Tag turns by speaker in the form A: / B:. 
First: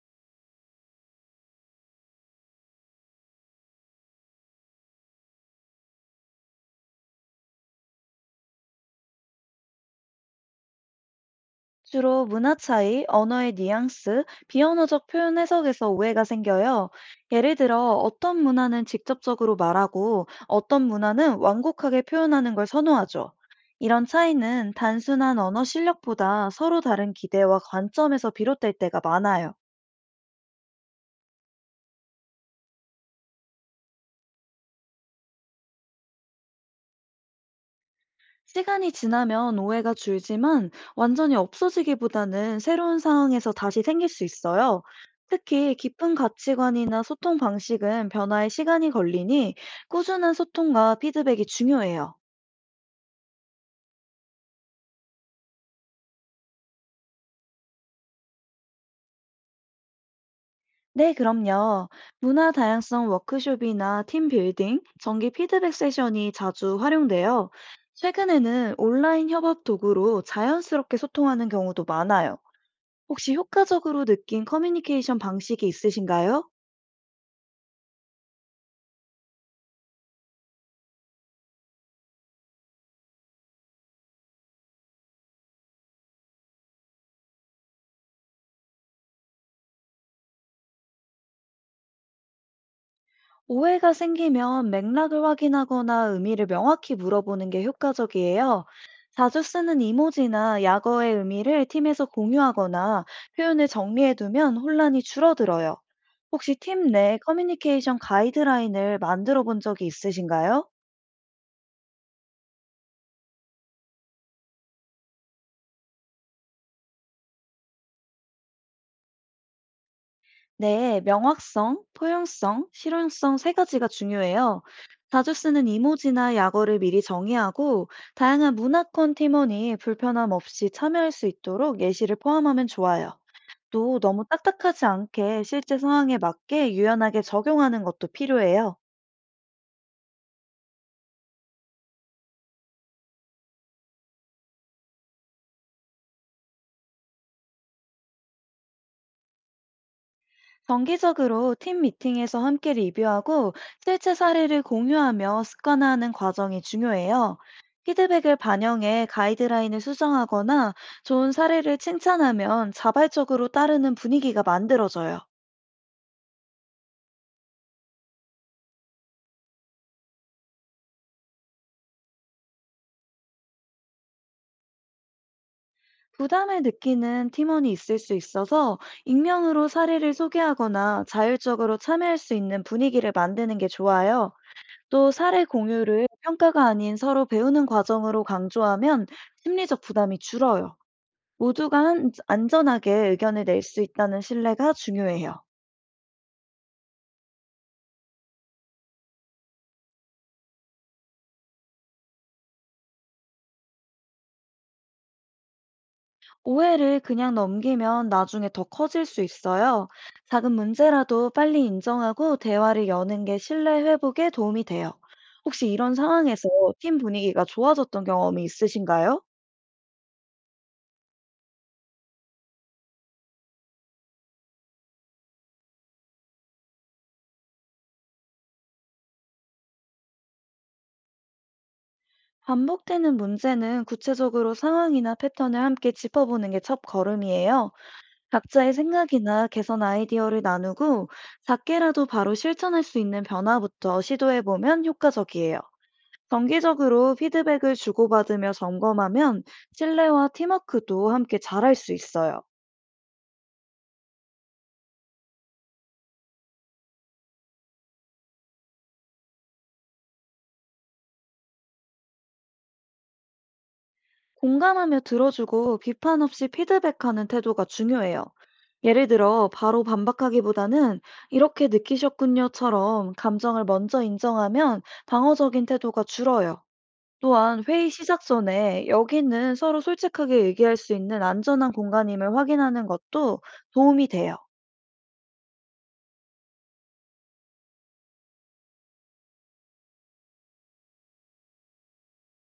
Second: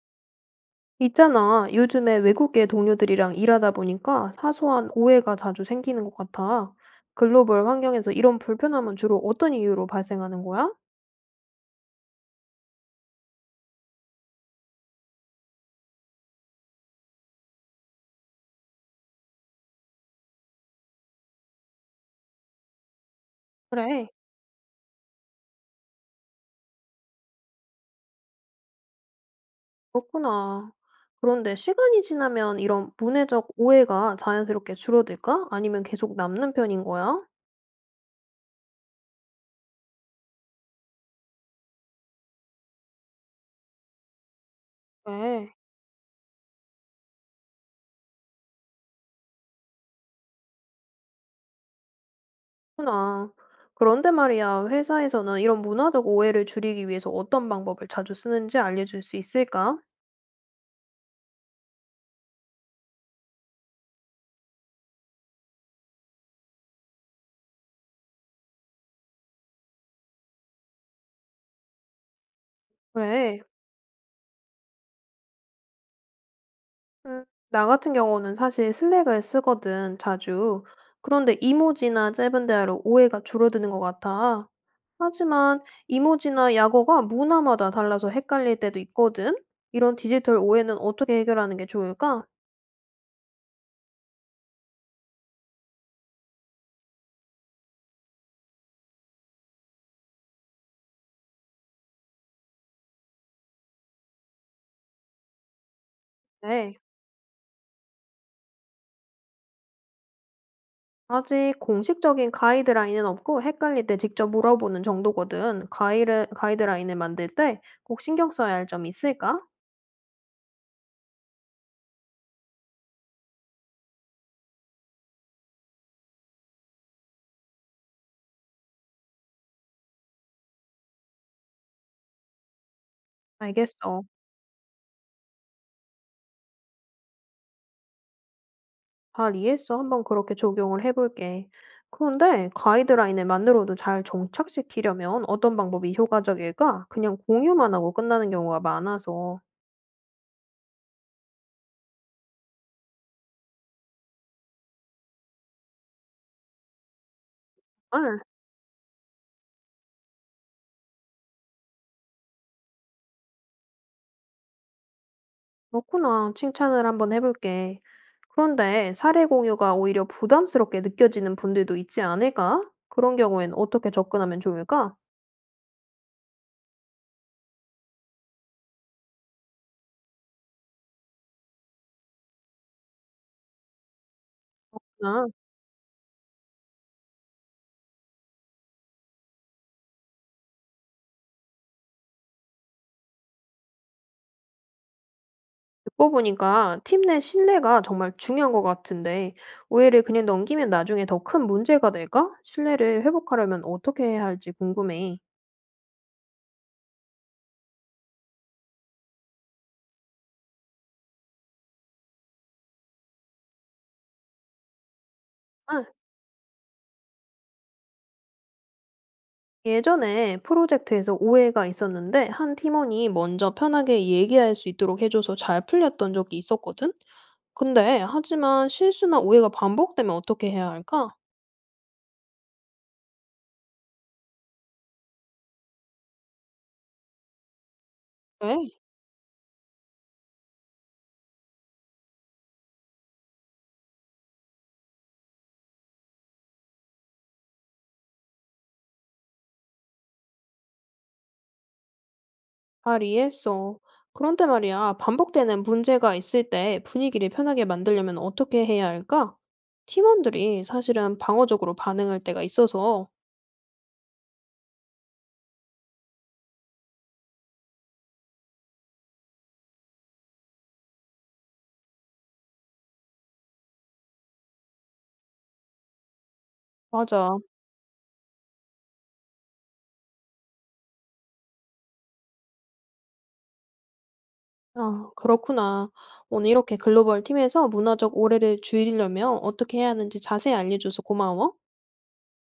A: 있잖아. 요즘에 외국계 동료들이랑 일하다 보니까 사소한 오해가 자주 생기는 것 같아. 글로벌 환경에서 이런 불편함은 주로 어떤 이유로 발생하는 거야?
B: 주로 문화 차이, 언어의 뉘앙스, 비언어적 표현 해석에서 오해가 생겨요. 예를 들어, 어떤 문화는 직접적으로 말하고, 어떤 문화는 완곡하게 표현하는 걸 선호하죠.
A: 그래,
B: 이런 차이는 단순한 언어 실력보다 서로 다른 기대와 관점에서 비롯될 때가 많아요.
A: 그렇구나. 그런데 시간이 지나면 이런 문해적 오해가 자연스럽게 줄어들까? 아니면 계속 남는 편인 거야?
B: 시간이 지나면 오해가 줄지만, 완전히 없어지기보다는 새로운 상황에서 다시 생길 수 있어요.
A: 네,
B: 특히 깊은 가치관이나 소통 방식은 변화에 시간이 걸리니, 꾸준한 소통과 피드백이 중요해요.
A: 그렇구나. 그런데 말이야, 회사에서는 이런 문화적 오해를 줄이기 위해서 어떤 방법을 자주 쓰는지 알려줄 수 있을까?
B: 네, 그럼요. 문화 다양성 워크숍이나 팀 빌딩, 정기 피드백 세션이 자주 활용돼요. 최근에는 온라인 협업 도구로 자연스럽게 소통하는 경우도 많아요. 혹시
A: 그래.
B: 효과적으로 느낀 커뮤니케이션 방식이 있으신가요?
A: 음, 나 같은 경우는 사실 슬랙을 쓰거든, 자주. 그런데 이모지나 짧은 대화로 오해가 줄어드는 것 같아. 하지만 이모지나 약어가 문화마다 달라서 헷갈릴 때도 있거든. 이런 디지털 오해는 어떻게 해결하는 게 좋을까?
B: 오해가 생기면 맥락을 확인하거나 의미를 명확히 물어보는 게 효과적이에요. 자주 쓰는 이모지나 약어의 의미를 팀에서 공유하거나 표현을 정리해두면 혼란이 줄어들어요. 혹시
A: 네.
B: 팀 내 커뮤니케이션 가이드라인을 만들어 본 적이 있으신가요?
A: 아직 공식적인 가이드라인은 없고 헷갈릴 때 직접 물어보는 정도거든. 가이드라인을 만들 때 꼭 신경 써야 할 점이 있을까?
B: 네, 명확성, 포용성, 실용성 세 가지가 중요해요. 자주 쓰는 이모지나 약어를 미리 정의하고, 다양한 문화권 팀원이 불편함 없이 참여할 수 있도록 예시를 포함하면 좋아요. 또
A: 알겠어.
B: 너무 딱딱하지 않게 실제 상황에 맞게 유연하게 적용하는 것도 필요해요.
A: 잘 이해했어. 한번 그렇게 적용을 해볼게. 그런데 가이드라인을 만들어도 잘 정착시키려면 어떤 방법이 효과적일까? 그냥 공유만 하고 끝나는 경우가 많아서.
B: 정기적으로 팀 미팅에서 함께 리뷰하고, 실제 사례를 공유하며 습관화하는 과정이 중요해요.
A: 아,
B: 피드백을 반영해 가이드라인을 수정하거나 좋은 사례를 칭찬하면 자발적으로 따르는 분위기가 만들어져요.
A: 그렇구나. 칭찬을 한번 해볼게. 그런데 사례 공유가 오히려 부담스럽게 느껴지는 분들도 있지 않을까? 그런 경우엔 어떻게 접근하면 좋을까?
B: 부담을 느끼는 팀원이 있을 수 있어서, 익명으로 사례를 소개하거나 자율적으로 참여할 수 있는 분위기를 만드는 게 좋아요. 또
A: 아.
B: 사례 공유를 평가가 아닌 서로 배우는 과정으로 강조하면 심리적 부담이 줄어요. 모두가 한 안전하게 의견을 낼 수 있다는 신뢰가 중요해요.
A: 듣고 보니까 팀 내 신뢰가 정말 중요한 것 같은데, 오해를 그냥 넘기면 나중에 더 큰 문제가 될까? 신뢰를 회복하려면 어떻게 해야 할지 궁금해.
B: 오해를 그냥 넘기면 나중에 더 커질 수 있어요. 작은 문제라도 빨리 인정하고 대화를 여는 게 신뢰 회복에 도움이 돼요. 혹시
A: 아,
B: 이런 상황에서 팀 분위기가 좋아졌던 경험이 있으신가요?
A: 예전에 프로젝트에서 오해가 있었는데, 한 팀원이 먼저 편하게 얘기할 수 있도록 해줘서 잘 풀렸던 적이 있었거든? 하지만 실수나 오해가 반복되면 어떻게 해야 할까?
B: 반복되는 문제는 구체적으로 상황이나 패턴을 함께 짚어보는 게 첫 걸음이에요.
A: 왜?
B: 각자의 생각이나 개선 아이디어를 나누고, 작게라도 바로 실천할 수 있는 변화부터 시도해보면 효과적이에요. 정기적으로 피드백을 주고받으며 점검하면 신뢰와 팀워크도 함께 잘할 수 있어요.
A: 잘 이해했어. 그런데 말이야, 반복되는 문제가 있을 때 분위기를 편하게 만들려면 어떻게 해야 할까? 팀원들이 사실은 방어적으로 반응할 때가 있어서.
B: 공감하며 들어주고 비판 없이 피드백하는 태도가 중요해요. 예를 들어, 바로 반박하기보다는 "이렇게 느끼셨군요처럼 감정을 먼저 인정하면 방어적인 태도가 줄어요.
A: 맞아.
B: 또한 회의 시작 전에 "여기는 서로 솔직하게 얘기할 수 있는 안전한 공간임을 확인하는 것도 도움이 돼요.
A: 아, 그렇구나. 오늘 이렇게 글로벌 팀에서 문화적 오해를 줄이려면 어떻게 해야 하는지 자세히 알려줘서 고마워.